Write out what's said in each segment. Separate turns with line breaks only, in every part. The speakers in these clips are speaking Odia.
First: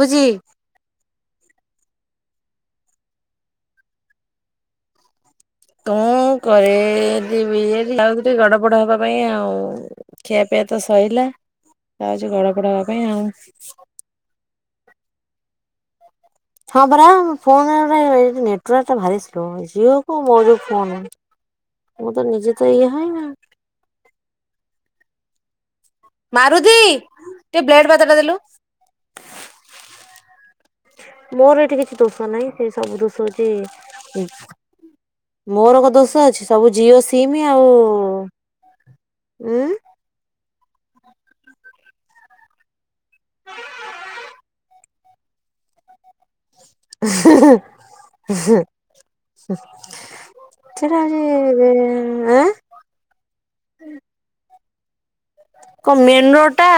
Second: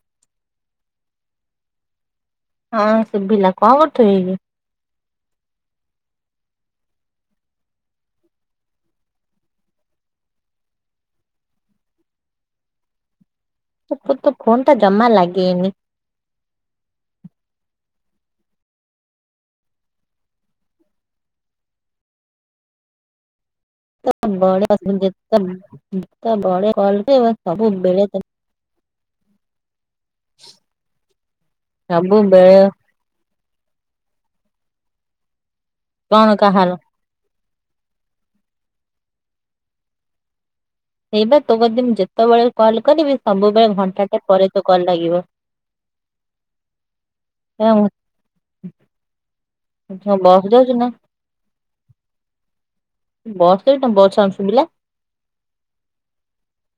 ବୁଝି
ହଁ ଶୁଭିଲା କଣ କରୁଥିଲୁ କି?
କଣ କରିବି ଯାଉଥିଲି ଗଡ ବଡ ହବା ପାଇଁ ଆଉ। ଖିଆ ପିଇଆ ତ ସରିଲା ଯାଉଛି ଗଡପଡ ହବା ପାଇଁ ଆଉ।
ଓହୋ ତୋ ଫୋନଟା ଜମା ଲାଗେନି।
ହଁ ପରା ଫୋନଟା ମାନେ ଏଠି ନେଟୱର୍କ ଭାରି ସ୍ଲୋ, ଜିଓକୁ ମୋର ଯଉ ଫୋନ୍। ମୁଁ ତ ନିଜେ ତ ଇଏ ହଏ ନା।
[unintelligible] ଯେତେବେଳେ
ମାରୁତି
କଲ୍ କରିବ
ଟିକେ ବ୍ଲେଡ
ସବୁବେଳେ
ପାତଟା ଦେଲୁ। ମୋର ଏଠି କିଛି ଦୋଷ ନାହିଁ ସେ
ସବୁବେଳେ
ସବୁ ଦୋଷ [unintelligible] ମୋର କଣ ଦୋଷ ଅଛି ସବୁ ଜିଓ ସିମ୍ ତିନି ଆଉ।
ସେଇ ବା ତୋ କତିକି ମୁଁ ଯେତେବେଳେ କଲ୍ କରିବି ସବୁବେଳେ ଘଣ୍ଟାଟେ ପରେ ତୋ କଲ୍ ଲାଗିବ।
[inaudible]
ବସ୍ ଯାଉଛୁ ନା
ସେଟା ବୋ ଆଁ।
ବସ୍ ସେଇଠି ବସ୍ ସାଉଣ୍ଡ୍ ଶୁଭିଲା।
କଣ ମେନ୍ ରୋଡଟା।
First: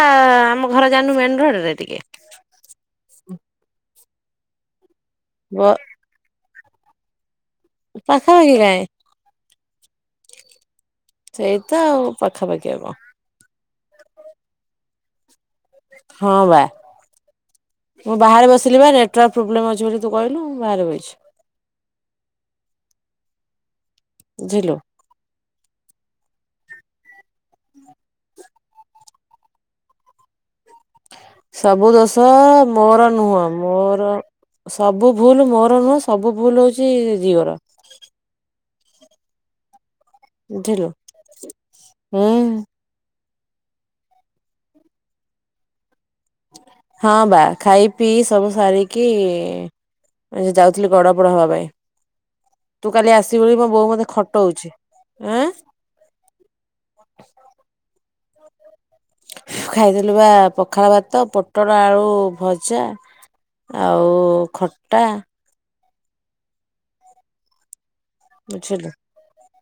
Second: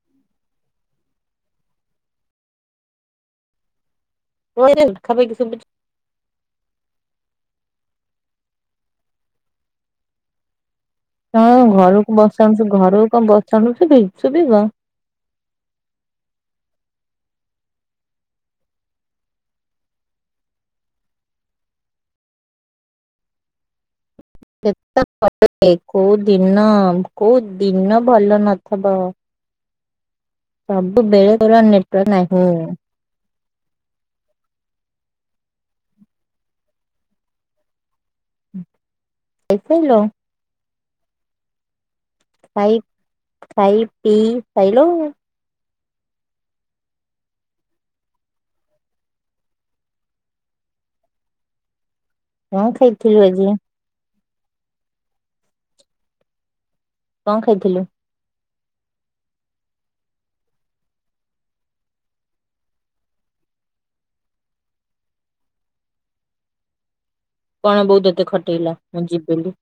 ଆମ ଘର ଜାଣିନୁ ମେନ୍ ରୋଡରେ ଟିକେ।
[unintelligible] ଶୁବୁଛି।
ବ ପାଖାପାଖି କାଇଁ।
ହଁ
ସେଇତ ଆଉ
ଘରକୁ ବସ୍ ସାଉଣ୍ଡ
ପାଖାପାଖି
ଶୁ।
ଆଉ
ଘରକୁ କଣ ବସ୍ ସାଉଣ୍ଡ ଶୁଭି ଶୁଭିବ।
ହଁ ବା। ମୁଁ ବାହାରେ ବସିଲି ବା ନେଟୱାର୍କ ପ୍ରୋବ୍ଲେମ୍ ଅଛି ବୋଲି ତୁ କହିଲୁ ମୁଁ ବାହରେ ବଇଛି। ବୁଝିଲୁ।
କେତେବଳେ କୋଉ ଦିନ କୋଉ ଦିନ? ଭଲ ନଥବ।
ସବୁ
ନେଟୱାର୍କ
ଦୋଷ
ନାହିଁ।
ମୋର ନୁହଁ। ମୋର। ସବୁ ଭୁଲ ମୋର ନୁହଁ ସବୁ ଭୁଲ ହଉଛି ଝିଅର।
[unintelligible]
ବୁଝଲ।
ଖାଇ ଖାଇ ପି ସାଇଲ।
ହଁ ବା ଖାଇ ପିଇ ସବୁ ସାରିକି ଏବେ ଯାଉଥିଲି ଗଡପଡ ହବା ପାଇଁ।
କଣ
ତୁ କାଲି
ଖାଇଥିଲୁ
ଆସିବୁ
ଆଜି
ବୋଲି ମୋ ବୋଉ ମତେ ଖଟଉଛି।
କଣ ଖାଇଥିଲୁ?
ଖାଇଥିଲୁ ବା ପଖାଳ ଭାତ ପୋଟଳ ଆଳୁ ଭଜା। ଆଉ ଖଟା।
କଣ ବୋଉ ତତେ ଖଟେଇଲା,
ବୁଝିଲୁ
ମୁଁ ଯିବି ବିଲିି?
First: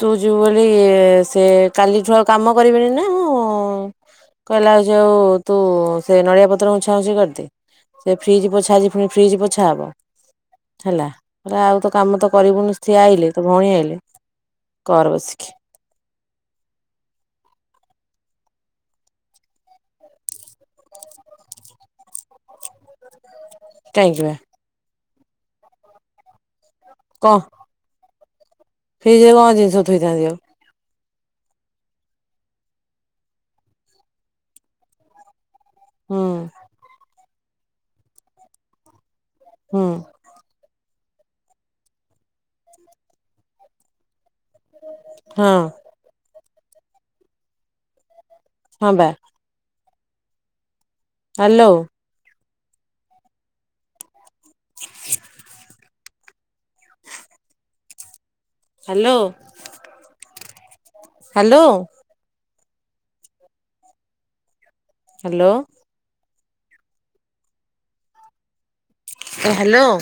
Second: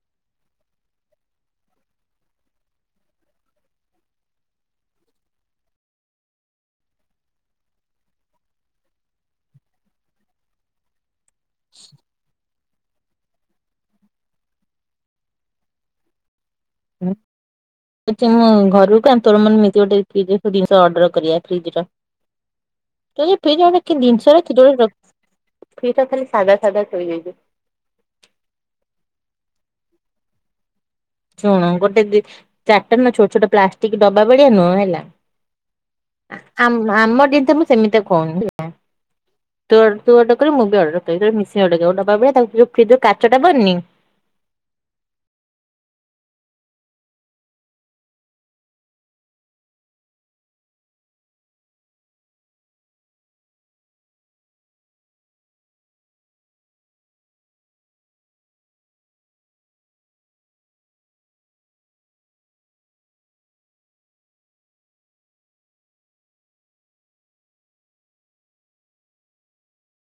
ତୁ ଯିବୁ ବୋଲି ସେ କାଲିଠୁ ଆଉ କାମ କରିବନି ନା କଣ? କହିଲା ଯୋଉ ତୁ ସେ ନଡିଆ ପତ୍ର ଉଁଛା ଉଁଛି କରିଦେ। ସେ ଫ୍ରିଜ୍ ପୋଛା ଆଜି ପୁଣି ଫ୍ରିଜ୍ ପୋଛା ହବ ହେଲା। ପରେ ଆଉ ତ କାମ ତ କରିବୁନି ସିଏ ଆଇଲେ ତୋ ଭଉଣୀ ଆଇଲେ କର ବସିକି।
[inaudible] କହୁଚି ମୁଁ ଘରୁ କାଇଁ ତୋର ମୋର ନିଜ [unintelligible] ଜିନିଷ ଅର୍ଡର କରିବା ଫ୍ରିଜ ଟା।
କାହିଁକି ବା
[unintelligible]
କଣ
[inaudible]
ଫ୍ରିଜରେ କଣ ଜିନିଷ ଥୋଇଥାନ୍ତି ଆଉ?
ଶୁଣ ଗୋଟେ [unintelligible] ଛୋଟ ଛୋଟ ପ୍ଲାଷ୍ଟିକ୍ ଡବା ଭଳିଆ ନୁହଁ ହେଲା।
ହୁଁ
ଆ-ଆମ ଦିଟାକୁ ସେମିତିଆ କଅନି ହେଲା।
ହୁଁ
ତୋର ତୁ ଗୋଟେ ମୁଁ ବି ଅର୍ଡର କରିବି। ମିଶିକି ଅର୍ଡର କରିଆ। ତାକୁ ଯୋଉ ଫ୍ରିଜର କାଚଟା ବନି।
ହଁ। ହଁ ବା। ହ୍ୟାଲୋ। [inaudible] ହ୍ୟାଲୋ। ହ୍ୟାଲୋ। ହ୍ୟାଲୋ। ଏ ହ୍ୟାଲୋ।